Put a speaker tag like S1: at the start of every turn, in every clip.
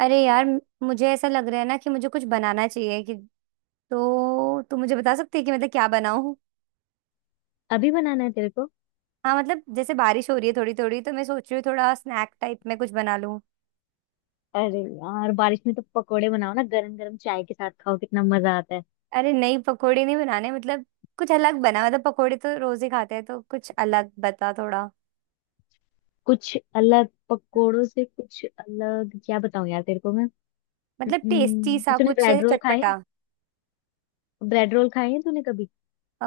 S1: अरे यार, मुझे ऐसा लग रहा है ना कि मुझे कुछ बनाना चाहिए कि तो तू मुझे बता सकती है कि मतलब क्या बनाऊं।
S2: अभी बनाना है तेरे को।
S1: हाँ, मतलब जैसे बारिश हो रही है थोड़ी थोड़ी, तो मैं सोच रही हूँ थोड़ा स्नैक टाइप में कुछ बना लूं।
S2: अरे यार, बारिश में तो पकोड़े बनाओ ना, गरम गरम चाय के साथ खाओ, कितना मजा आता है।
S1: अरे नहीं, पकोड़े नहीं बनाने मतलब कुछ अलग बना। मतलब पकोड़े तो रोज ही खाते हैं, तो कुछ अलग बता थोड़ा।
S2: कुछ अलग पकोड़ों से कुछ अलग क्या बताऊं यार तेरे को मैं।
S1: मतलब टेस्टी सा
S2: तूने
S1: कुछ
S2: ब्रेड
S1: ऐसे
S2: रोल खाए हैं?
S1: चटपटा।
S2: ब्रेड रोल खाए हैं तूने कभी?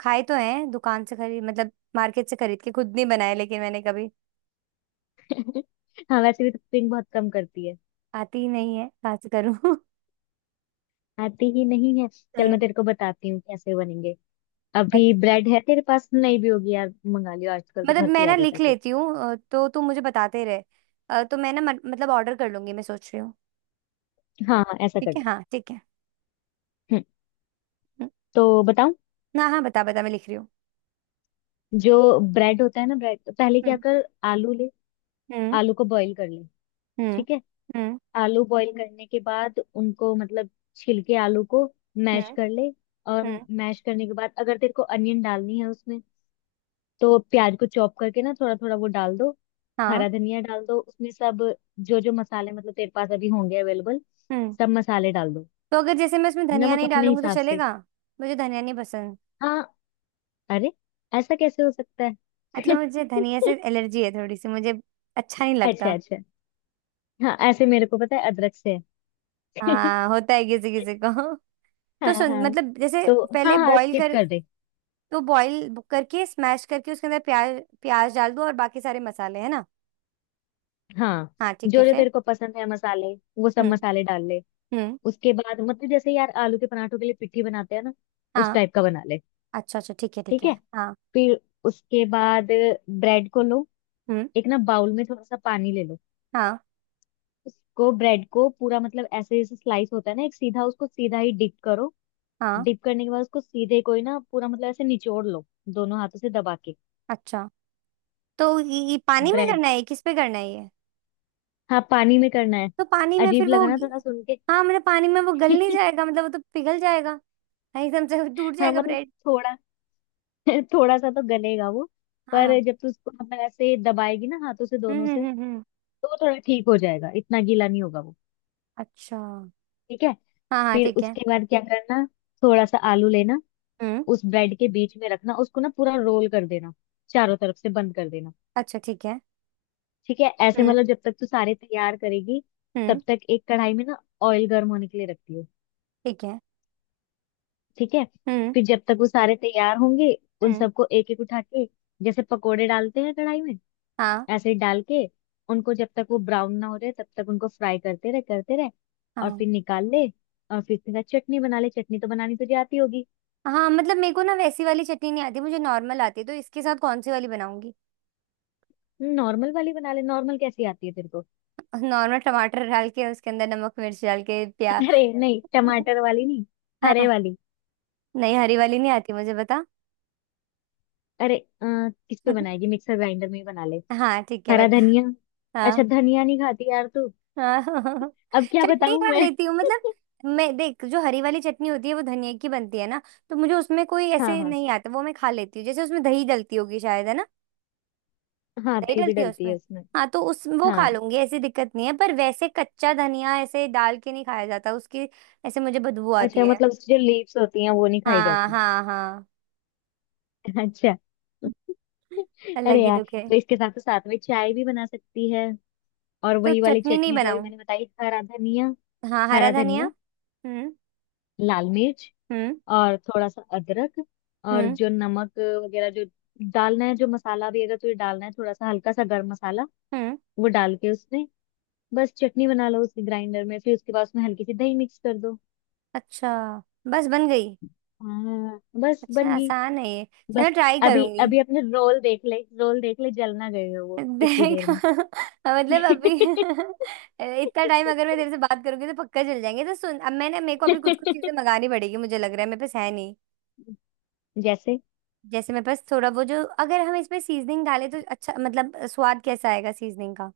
S1: खाए तो हैं दुकान से खरीद, मतलब मार्केट से खरीद के, खुद नहीं बनाए लेकिन मैंने कभी।
S2: हाँ, वैसे भी तो कुकिंग बहुत कम करती है।
S1: आती ही नहीं है, कहाँ से करूँ।
S2: आती ही नहीं है, चल मैं तेरे को बताती हूँ कैसे बनेंगे।
S1: हाँ।
S2: अभी ब्रेड है तेरे पास? नहीं भी होगी यार, मंगा लियो, आजकल तो
S1: मतलब
S2: घर पे
S1: मैं
S2: ही
S1: ना
S2: आ जाता
S1: लिख
S2: है सब।
S1: लेती हूँ। तो तुम मुझे बताते रहे। तो मैं ना मतलब ऑर्डर कर लूंगी, मैं सोच रही हूँ।
S2: हाँ हाँ, ऐसा कर
S1: ठीक है,
S2: ले।
S1: हाँ ठीक है।
S2: हम्म,
S1: हम्म।
S2: तो बताऊं?
S1: हाँ हाँ बता बता, मैं लिख रही हूँ।
S2: जो ब्रेड होता है ना, ब्रेड, पहले क्या
S1: हम्म
S2: कर, आलू ले।
S1: हम्म
S2: आलू को बॉईल कर ले।
S1: हम्म
S2: ठीक है।
S1: हम्म।
S2: आलू बॉईल करने के बाद उनको मतलब छिल के आलू को मैश
S1: हम्म
S2: कर ले। और
S1: हम्म।
S2: मैश करने के बाद, अगर तेरे को अनियन डालनी है उसमें, तो प्याज को चॉप करके ना थोड़ा थोड़ा वो डाल दो।
S1: हाँ।
S2: हरा धनिया डाल दो उसमें, सब जो जो मसाले मतलब तेरे पास अभी होंगे अवेलेबल,
S1: हम्म।
S2: सब मसाले डाल दो,
S1: तो अगर जैसे मैं उसमें धनिया
S2: नमक
S1: नहीं
S2: अपने
S1: डालूंगी तो
S2: हिसाब से।
S1: चलेगा? मुझे धनिया नहीं पसंद।
S2: हाँ। अरे, ऐसा कैसे हो सकता
S1: मतलब
S2: है?
S1: मुझे धनिया से एलर्जी है थोड़ी सी मुझे। अच्छा नहीं
S2: अच्छा
S1: लगता।
S2: अच्छा, हाँ ऐसे मेरे को पता है, अदरक से है।
S1: हाँ, होता है किसी किसी को।
S2: हाँ
S1: तो सुन,
S2: हाँ,
S1: मतलब जैसे
S2: तो हाँ
S1: पहले
S2: हाँ,
S1: बॉईल
S2: स्किप
S1: कर।
S2: कर दे।
S1: तो बॉईल करके स्मैश करके उसके अंदर प्याज प्याज डाल दो और बाकी सारे मसाले, है ना।
S2: हाँ,
S1: हाँ ठीक है,
S2: जो जो
S1: फिर।
S2: तेरे को पसंद है मसाले, वो सब
S1: हम्म
S2: मसाले डाल ले।
S1: हम्म।
S2: उसके बाद मतलब जैसे यार, आलू के पराठों के लिए पिट्ठी बनाते हैं ना, उस
S1: हाँ।
S2: टाइप का बना ले।
S1: अच्छा अच्छा ठीक है ठीक
S2: ठीक
S1: है।
S2: है,
S1: हाँ।
S2: फिर उसके बाद ब्रेड को लो।
S1: हम्म।
S2: एक ना बाउल में थोड़ा सा पानी ले लो।
S1: हाँ
S2: उसको ब्रेड को पूरा मतलब ऐसे जैसे स्लाइस होता है ना, एक सीधा, उसको सीधा ही डिप करो।
S1: हाँ।
S2: डिप करने के बाद उसको सीधे कोई ना पूरा मतलब ऐसे निचोड़ लो, दोनों हाथों से दबा के।
S1: अच्छा, तो ये पानी में
S2: ब्रेड।
S1: करना है, किस पे करना है ये?
S2: हाँ, पानी में करना है।
S1: तो पानी में
S2: अजीब
S1: फिर वो?
S2: लगा ना थोड़ा सुन के?
S1: हाँ, मतलब पानी में वो गल नहीं जाएगा? मतलब वो तो पिघल जाएगा। हाँ, एकदम से टूट
S2: हाँ
S1: जाएगा
S2: मतलब
S1: ब्रेड।
S2: थोड़ा। थोड़ा सा तो गलेगा वो, पर
S1: हाँ।
S2: जब तू उसको मतलब ऐसे दबाएगी ना हाथों से दोनों से,
S1: हम्म।
S2: तो वो थोड़ा ठीक हो जाएगा, इतना गीला नहीं होगा वो।
S1: अच्छा।
S2: ठीक है,
S1: हाँ हाँ
S2: फिर
S1: ठीक है।
S2: उसके बाद क्या करना, थोड़ा सा आलू लेना,
S1: हम्म।
S2: उस ब्रेड के बीच में रखना, उसको ना पूरा रोल कर देना, चारों तरफ से बंद कर देना।
S1: अच्छा ठीक है।
S2: ठीक है, ऐसे
S1: हम्म।
S2: मतलब जब तक तू सारे तैयार करेगी,
S1: हम्म।
S2: तब तक एक कढ़ाई में ना ऑयल गर्म होने के लिए रखती हो।
S1: ठीक है।
S2: ठीक है,
S1: हम्म।
S2: फिर जब तक वो सारे तैयार होंगे, उन
S1: हम्म।
S2: सबको एक एक उठा के, जैसे पकोड़े डालते हैं कढ़ाई में,
S1: हाँ
S2: एसिड डाल के, उनको जब तक वो ब्राउन ना हो रहे तब तक उनको फ्राई करते रहे करते रहे। और
S1: हाँ
S2: फिर निकाल ले। और फिर तेरा चटनी बना ले, चटनी तो बनानी तुझे आती होगी।
S1: हाँ। मतलब मेरे को ना वैसी वाली चटनी नहीं आती, मुझे नॉर्मल आती है, तो इसके साथ कौन सी वाली बनाऊंगी?
S2: नॉर्मल वाली बना ले, नॉर्मल कैसी आती है तेरे को?
S1: नॉर्मल टमाटर डाल के उसके अंदर नमक मिर्च डाल के प्याज।
S2: अरे नहीं, टमाटर वाली नहीं, हरे
S1: हाँ।
S2: वाली।
S1: नहीं हरी वाली नहीं आती, मुझे बता।
S2: अरे। अ, किस पे बनाएगी? मिक्सर ग्राइंडर में ही बना ले।
S1: हाँ ठीक है
S2: हरा
S1: बता।
S2: धनिया।
S1: हाँ
S2: अच्छा, धनिया नहीं खाती यार तू?
S1: हाँ।
S2: अब क्या
S1: चटनी
S2: बताऊं
S1: खा
S2: मैं?
S1: लेती हूँ मतलब। मैं देख जो हरी वाली चटनी होती है वो धनिया की बनती है ना। तो मुझे उसमें कोई
S2: हाँ
S1: ऐसे
S2: हाँ।
S1: नहीं आता, वो मैं खा लेती हूँ, जैसे उसमें दही डलती होगी शायद, है ना?
S2: हाँ
S1: नहीं
S2: दही भी
S1: डलती है
S2: डलती है
S1: उसमें।
S2: उसमें।
S1: हाँ तो उस वो खा
S2: हाँ।
S1: लूंगी, ऐसी दिक्कत नहीं है, पर वैसे कच्चा धनिया ऐसे डाल के नहीं खाया जाता उसकी। ऐसे मुझे बदबू आती
S2: अच्छा,
S1: है।
S2: मतलब उसकी जो लीव्स होती हैं वो नहीं खाई
S1: हाँ
S2: जाती?
S1: हाँ हाँ।
S2: अच्छा।
S1: अलग
S2: अरे
S1: ही
S2: यार,
S1: दुख है।
S2: तो इसके साथ तो साथ में चाय भी बना सकती है, और
S1: तो
S2: वही वाली
S1: चटनी नहीं
S2: चटनी जो अभी
S1: बनाऊं?
S2: मैंने बताई, हरा धनिया।
S1: हाँ हरा
S2: हरा
S1: धनिया।
S2: धनिया,
S1: हम्म
S2: लाल मिर्च
S1: हम्म
S2: और थोड़ा सा अदरक, और
S1: हम्म
S2: जो नमक वगैरह जो डालना है, जो मसाला भी अगर तुझे डालना है थोड़ा सा, हल्का सा गर्म मसाला,
S1: हम्म।
S2: वो डाल के उसमें बस चटनी बना लो उसकी ग्राइंडर में, फिर उसके बाद उसमें हल्की सी दही मिक्स कर दो।
S1: अच्छा। बस बन गई?
S2: हाँ बस
S1: अच्छा,
S2: बन गई।
S1: आसान है ये। चलो,
S2: बस
S1: ट्राई
S2: अभी
S1: करूंगी।
S2: अभी अपने रोल देख ले, रोल देख ले, जल ना गए हो वो इतनी देर
S1: देखा
S2: में।
S1: मतलब अभी इतना टाइम अगर मैं तेरे से बात करूंगी तो पक्का चल जाएंगे। तो सुन, अब मैंने, मेरे को अभी कुछ कुछ चीजें मंगानी पड़ेगी, मुझे लग रहा है मेरे पास है नहीं।
S2: जैसे।
S1: जैसे मेरे पास थोड़ा वो जो, अगर हम इसमें सीजनिंग डालें तो अच्छा, मतलब स्वाद कैसा आएगा सीजनिंग का?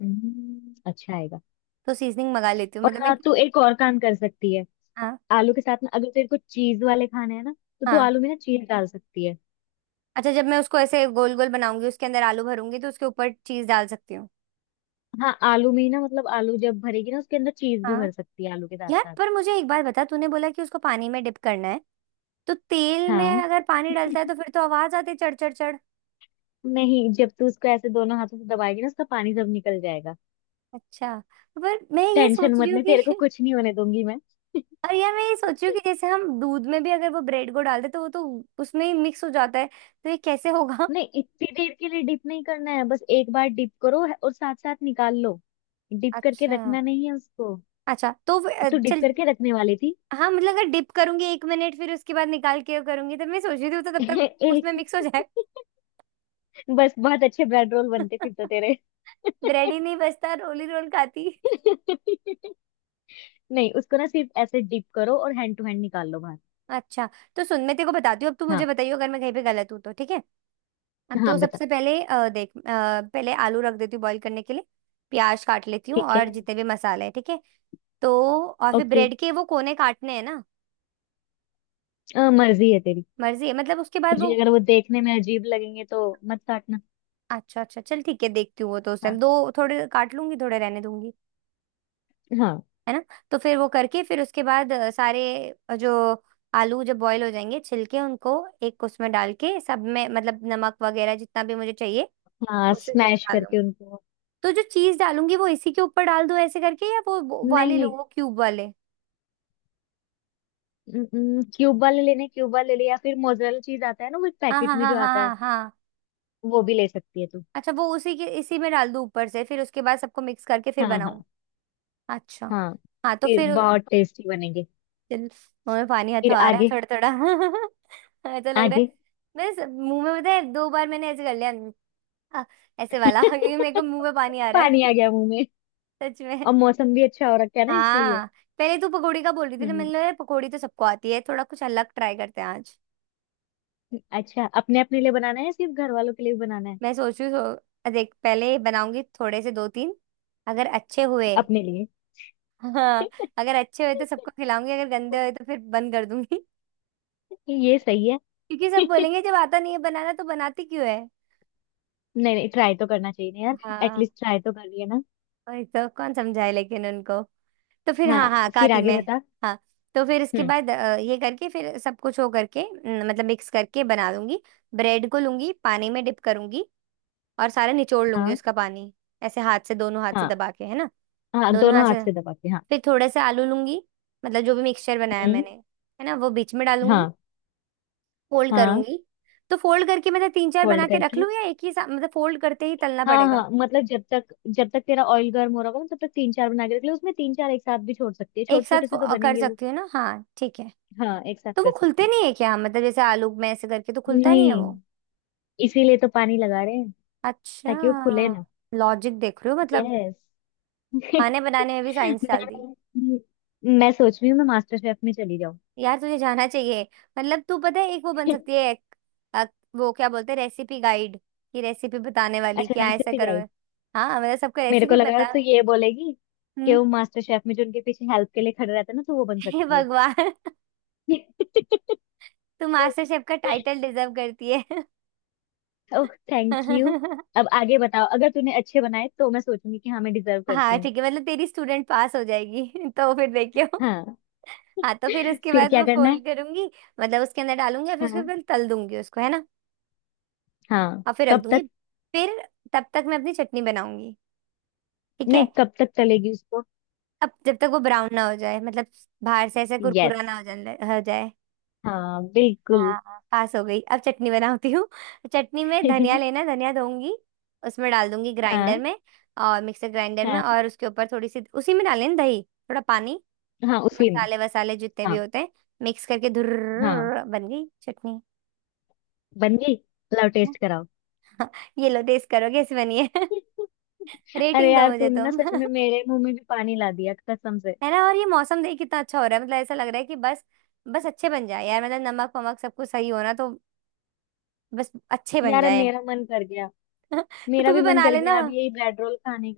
S2: अच्छा आएगा।
S1: तो सीजनिंग मंगा लेती हूँ
S2: और
S1: मतलब मैं।
S2: हाँ, तू एक और काम कर सकती है,
S1: हाँ।
S2: आलू के साथ में अगर तेरे को चीज वाले खाने हैं ना, तो तू
S1: हाँ।
S2: आलू में ना चीज डाल सकती है।
S1: अच्छा, जब मैं उसको ऐसे गोल गोल बनाऊंगी उसके अंदर आलू भरूंगी तो उसके ऊपर चीज डाल सकती हूँ?
S2: हाँ, आलू में ही ना मतलब आलू जब भरेगी ना उसके अंदर, चीज भी
S1: हाँ।
S2: भर सकती है आलू के साथ
S1: यार
S2: साथ।
S1: पर मुझे एक बात बता, तूने बोला कि उसको पानी में डिप करना है। तो तेल में
S2: हाँ।
S1: अगर पानी डलता है तो फिर तो आवाज आती है, चढ़ चढ़ चढ़।
S2: नहीं, जब तू उसको ऐसे दोनों हाथों से दबाएगी ना, उसका पानी सब निकल जाएगा।
S1: अच्छा। पर मैं ये
S2: टेंशन
S1: सोच रही
S2: मत
S1: हूँ
S2: ले, तेरे को
S1: कि
S2: कुछ नहीं होने दूंगी मैं।
S1: और यार मैं ये सोच रही हूँ कि जैसे हम दूध में भी अगर वो ब्रेड को डालते तो वो तो उसमें ही मिक्स हो जाता है। तो ये कैसे होगा?
S2: नहीं, इतनी देर के लिए डिप नहीं करना है, बस एक बार डिप करो और साथ साथ निकाल लो। डिप करके
S1: अच्छा।
S2: रखना नहीं है उसको।
S1: अच्छा तो
S2: तो डिप
S1: चल।
S2: करके रखने वाली थी?
S1: हाँ, मतलब अगर डिप करूंगी एक मिनट फिर उसके बाद निकाल के करूंगी तो मैं सोच रही थी वो तो तब तक उसमें
S2: एक।
S1: मिक्स हो जाए।
S2: बस बहुत अच्छे ब्रेड रोल बनते फिर तो तेरे।
S1: ब्रेड ही नहीं बचता, रोल ही रोल खाती।
S2: नहीं, उसको ना सिर्फ ऐसे डिप करो और हैंड टू हैंड निकाल लो बाहर।
S1: अच्छा। तो सुन, मैं तेरे को बताती हूँ, अब तू मुझे
S2: हाँ
S1: बताइयो अगर मैं कहीं पे गलत हूँ तो ठीक है।
S2: हाँ,
S1: तो
S2: बता।
S1: सबसे पहले देख पहले आलू रख देती हूँ बॉईल करने के लिए। प्याज काट लेती हूँ
S2: ठीक है।
S1: और जितने भी मसाले हैं, ठीक है। तो, और फिर
S2: ओके।
S1: ब्रेड के वो कोने काटने हैं ना?
S2: मर्जी है तेरी।
S1: मर्जी है, मतलब उसके बाद
S2: तुझे
S1: वो।
S2: अगर वो देखने में अजीब लगेंगे तो मत काटना।
S1: अच्छा अच्छा चल ठीक है, देखती हूँ वो तो उस टाइम
S2: हाँ
S1: दो। थोड़े काट लूंगी, थोड़े रहने दूंगी,
S2: हाँ
S1: है ना। तो फिर वो करके, फिर उसके बाद सारे जो आलू जब बॉईल हो जाएंगे, छिलके उनको एक उसमें डाल के, सब में मतलब नमक वगैरह जितना भी मुझे चाहिए
S2: हाँ,
S1: उस हिसाब से
S2: स्मैश
S1: डाल
S2: करके
S1: दूंगी।
S2: उनको।
S1: तो जो चीज डालूंगी वो इसी के ऊपर डाल दूं ऐसे करके, या वो
S2: नहीं
S1: वाले लो,
S2: नहीं,
S1: वो क्यूब वाले?
S2: क्यूब वाले लेने, क्यूब वाले ले, या फिर मोजरेला चीज आता है ना वो एक
S1: हाँ
S2: पैकेट
S1: हाँ
S2: में
S1: हाँ
S2: जो
S1: हाँ
S2: आता है,
S1: हाँ हाँ।
S2: वो भी ले सकती है तू।
S1: अच्छा, वो उसी के इसी में डाल दूं ऊपर से, फिर उसके बाद सबको मिक्स करके फिर
S2: हाँ
S1: बनाऊं?
S2: हाँ
S1: अच्छा।
S2: हाँ,
S1: हाँ तो
S2: फिर
S1: फिर।
S2: बहुत टेस्टी बनेंगे।
S1: चल। मुंह में पानी
S2: फिर
S1: हाथों आ रहा है
S2: आगे।
S1: थोड़ा थोड़ा ऐसा लग रहा है।
S2: आगे।
S1: बस मुंह में, पता है, दो बार मैंने ऐसे कर लिया। हाँ, ऐसे वाला क्योंकि मेरे को मुंह में पानी आ रहा है
S2: पानी आ गया मुंह में।
S1: सच में।
S2: और मौसम भी अच्छा हो रखा है ना, इसलिए।
S1: हाँ। पहले तू पकौड़ी का बोल रही थी ना, मैंने
S2: हम्म
S1: बोला, पकौड़ी तो सबको आती है, थोड़ा कुछ अलग ट्राई करते हैं आज।
S2: अच्छा, अपने अपने लिए बनाना है या सिर्फ घर वालों के लिए भी बनाना है?
S1: मैं सोच रही हूँ देख पहले बनाऊंगी थोड़े से दो तीन, अगर अच्छे हुए।
S2: अपने लिए।
S1: हाँ, अगर अच्छे हुए तो सबको खिलाऊंगी, अगर गंदे हुए तो फिर बंद कर दूंगी।
S2: ये सही है।
S1: क्योंकि सब बोलेंगे, जब आता नहीं है बनाना तो बनाती क्यों है।
S2: नहीं नहीं, ट्राई तो करना चाहिए ना यार।
S1: हाँ।
S2: एटलीस्ट ट्राई तो कर लिया ना।
S1: वही तो, कौन समझाए लेकिन उनको। तो फिर,
S2: हाँ,
S1: हाँ हाँ
S2: फिर
S1: काती
S2: आगे
S1: में।
S2: बता।
S1: हाँ। तो फिर इसके
S2: हम्म।
S1: बाद ये करके फिर सब कुछ हो करके न, मतलब मिक्स करके बना लूंगी। ब्रेड को लूंगी पानी में डिप करूंगी और सारा निचोड़ लूंगी
S2: हाँ
S1: उसका पानी। ऐसे हाथ से, दोनों हाथ से
S2: हाँ
S1: दबा के, है ना।
S2: हाँ,
S1: दोनों
S2: दोनों
S1: हाथ
S2: हाथ
S1: से।
S2: से दबा के।
S1: फिर थोड़े से आलू लूंगी, मतलब जो भी मिक्सचर बनाया
S2: हम्म।
S1: मैंने, है ना, वो बीच में डालूंगी,
S2: हाँ
S1: फोल्ड
S2: हाँ,
S1: करूंगी। तो फोल्ड करके मतलब तीन चार
S2: फोल्ड
S1: बना के रख
S2: करके।
S1: लूं, या एक ही साथ मतलब फोल्ड करते ही तलना
S2: हाँ
S1: पड़ेगा?
S2: हाँ, मतलब जब तक तेरा ऑयल गर्म हो रहा होगा ना, तब तक तीन चार बना के रख ले, उसमें तीन चार एक साथ भी छोड़ सकती है, छोटे
S1: एक साथ
S2: छोटे से तो
S1: कर
S2: बनेंगे वो।
S1: सकती हूँ ना, हाँ ठीक है।
S2: हाँ एक साथ
S1: तो वो
S2: कर सकती
S1: खुलते
S2: है।
S1: नहीं है क्या? मतलब जैसे आलू में ऐसे करके तो खुलता नहीं है
S2: नहीं,
S1: वो?
S2: इसीलिए तो पानी लगा रहे हैं,
S1: अच्छा।
S2: ताकि वो खुले ना।
S1: लॉजिक देख रही हो मतलब।
S2: यस।
S1: खाने बनाने में भी साइंस डाल दी।
S2: मैं मैं सोच रही हूँ मैं मास्टर शेफ में चली जाऊँ।
S1: यार तुझे जाना चाहिए। मतलब तू, पता है, एक वो बन सकती है एक, अ, वो क्या बोलते हैं, रेसिपी गाइड। की रेसिपी बताने वाली,
S2: अच्छा,
S1: क्या ऐसा
S2: रेसिपी
S1: करो।
S2: गाइड।
S1: हाँ, मतलब सबको
S2: मेरे को
S1: रेसिपी
S2: लगा
S1: बता।
S2: तो ये बोलेगी कि
S1: हम्म।
S2: वो मास्टर शेफ में जो उनके पीछे हेल्प के लिए खड़े रहते हैं ना, तो वो बन
S1: हे
S2: सकती
S1: भगवान।
S2: है।
S1: तू मास्टर शेफ का टाइटल डिजर्व करती है।
S2: Oh, thank you. अब आगे बताओ, अगर तूने अच्छे बनाए तो मैं सोचूंगी कि हाँ मैं डिजर्व करती
S1: हाँ
S2: हूँ।
S1: ठीक है, मतलब तेरी स्टूडेंट पास हो जाएगी। तो फिर देखियो।
S2: हाँ।
S1: हाँ तो फिर उसके
S2: फिर
S1: बाद
S2: क्या
S1: वो
S2: करना है?
S1: फोल्ड करूंगी, मतलब उसके अंदर डालूंगी और फिर उसके
S2: हाँ
S1: बाद तल दूंगी उसको, है ना।
S2: हाँ।
S1: और फिर रख
S2: कब
S1: दूंगी।
S2: तक?
S1: फिर तब तक मैं अपनी चटनी बनाऊंगी। ठीक है।
S2: नहीं, कब तक चलेगी उसको?
S1: अब जब तक वो ब्राउन ना हो जाए, मतलब बाहर से ऐसा कुरकुरा
S2: यस।
S1: ना हो जाए हो जाए।
S2: हाँ बिल्कुल।
S1: हाँ हाँ, पास हो गई, अब चटनी बनाती हूँ। चटनी में धनिया लेना, धनिया धोऊंगी, उसमें डाल दूंगी ग्राइंडर
S2: हाँ
S1: में, और मिक्सर ग्राइंडर में,
S2: हाँ
S1: और उसके ऊपर थोड़ी सी उसी में डालें दही, थोड़ा पानी,
S2: हाँ, उसी में।
S1: मसाले वसाले जितने भी
S2: हाँ
S1: होते हैं, मिक्स करके धुर
S2: हाँ
S1: बन गई चटनी।
S2: बन गई। लाओ टेस्ट कराओ।
S1: ये लो टेस्ट करो कैसी बनी है।
S2: अरे
S1: रेटिंग दो
S2: यार,
S1: मुझे
S2: तूने ना
S1: तुम।
S2: सच में मेरे मुंह में भी पानी ला दिया कसम से।
S1: है ना। और ये मौसम देख कितना अच्छा हो रहा है, मतलब ऐसा लग रहा है कि बस, बस अच्छे बन जाए यार, मतलब नमक वमक सब कुछ सही होना तो। बस अच्छे बन
S2: यार, अब
S1: जाए।
S2: मेरा मन कर गया।
S1: तो तू
S2: मेरा भी
S1: भी
S2: मन
S1: बना
S2: कर
S1: लेना।
S2: गया अब यही ब्रेड रोल खाने।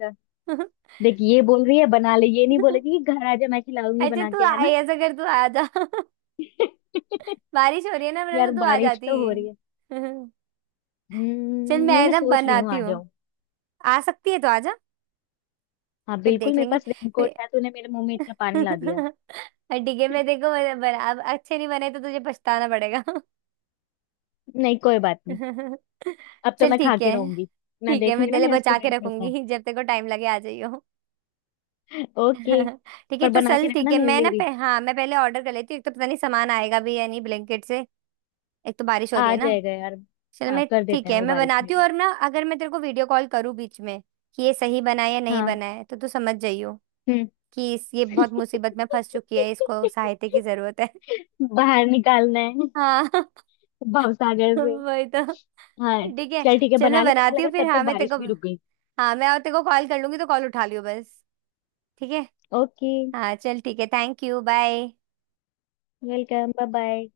S2: देख, ये बोल रही है बना ले, ये नहीं बोलेगी कि घर आजा मैं खिलाऊंगी
S1: अच्छा,
S2: बना
S1: तू
S2: के, है
S1: आए
S2: ना?
S1: ऐसा कर, तू आ जा। बारिश हो रही है ना, वरना
S2: यार,
S1: तो तू आ
S2: बारिश
S1: जाती।
S2: तो हो रही है।
S1: चल,
S2: नहीं
S1: मैं
S2: मैं
S1: ना
S2: सोच रही हूँ
S1: बनाती
S2: आ
S1: हूँ,
S2: जाऊँ।
S1: आ सकती है तो आ जा,
S2: हाँ
S1: फिर
S2: बिल्कुल,
S1: देख
S2: मेरे
S1: लेंगे।
S2: पास
S1: फिर
S2: रेनकोट है, तूने मेरे मुंह में इतना पानी ला दिया।
S1: और ठीक है मैं, देखो बना अब, अच्छे नहीं बने तो तुझे पछताना पड़ेगा।
S2: नहीं, कोई बात नहीं। अब तो
S1: चल
S2: मैं खा
S1: ठीक
S2: के
S1: है।
S2: रहूंगी। मैं
S1: ठीक है, मैं
S2: देखूंगी
S1: तेरे
S2: ना
S1: लिए
S2: मेरा
S1: बचा के
S2: स्टूडेंट कैसा
S1: रखूंगी,
S2: है।
S1: जब तेरे को टाइम लगे आ जाइयो।
S2: ओके,
S1: ठीक है
S2: पर
S1: तो
S2: बना के
S1: चल ठीक
S2: रखना
S1: है,
S2: मेरे
S1: मैं
S2: लिए
S1: ना
S2: भी।
S1: हाँ मैं पहले ऑर्डर कर लेती हूँ, एक तो पता नहीं सामान आएगा भी या नहीं ब्लैंकेट से। एक तो बारिश हो रही
S2: आ
S1: है ना।
S2: जाएगा यार।
S1: चल,
S2: हाँ,
S1: मैं।
S2: कर देते
S1: ठीक
S2: हैं
S1: है
S2: वो
S1: मैं
S2: बारिश में
S1: बनाती हूँ,
S2: भी।
S1: और ना अगर मैं तेरे को वीडियो कॉल करूँ बीच में कि ये सही बना है या नहीं
S2: हाँ।
S1: बना है, तो तू समझ जाइयो
S2: हम्म।
S1: कि इस ये बहुत मुसीबत में फंस चुकी है, इसको सहायता की जरूरत है।
S2: बाहर निकालना है।
S1: हाँ।
S2: भवसागर।
S1: वही तो।
S2: हाँ।
S1: ठीक है।
S2: चल ठीक है,
S1: चल मैं
S2: बना ले, पता
S1: बनाती
S2: लगा
S1: हूँ फिर,
S2: तब तक
S1: हाँ मैं तेरे
S2: बारिश
S1: को,
S2: भी रुक गई।
S1: हाँ मैं और तेरे को कॉल कर लूंगी तो कॉल उठा लियो, बस ठीक है।
S2: ओके,
S1: हाँ चल ठीक है, thank you bye.
S2: Welcome, bye bye.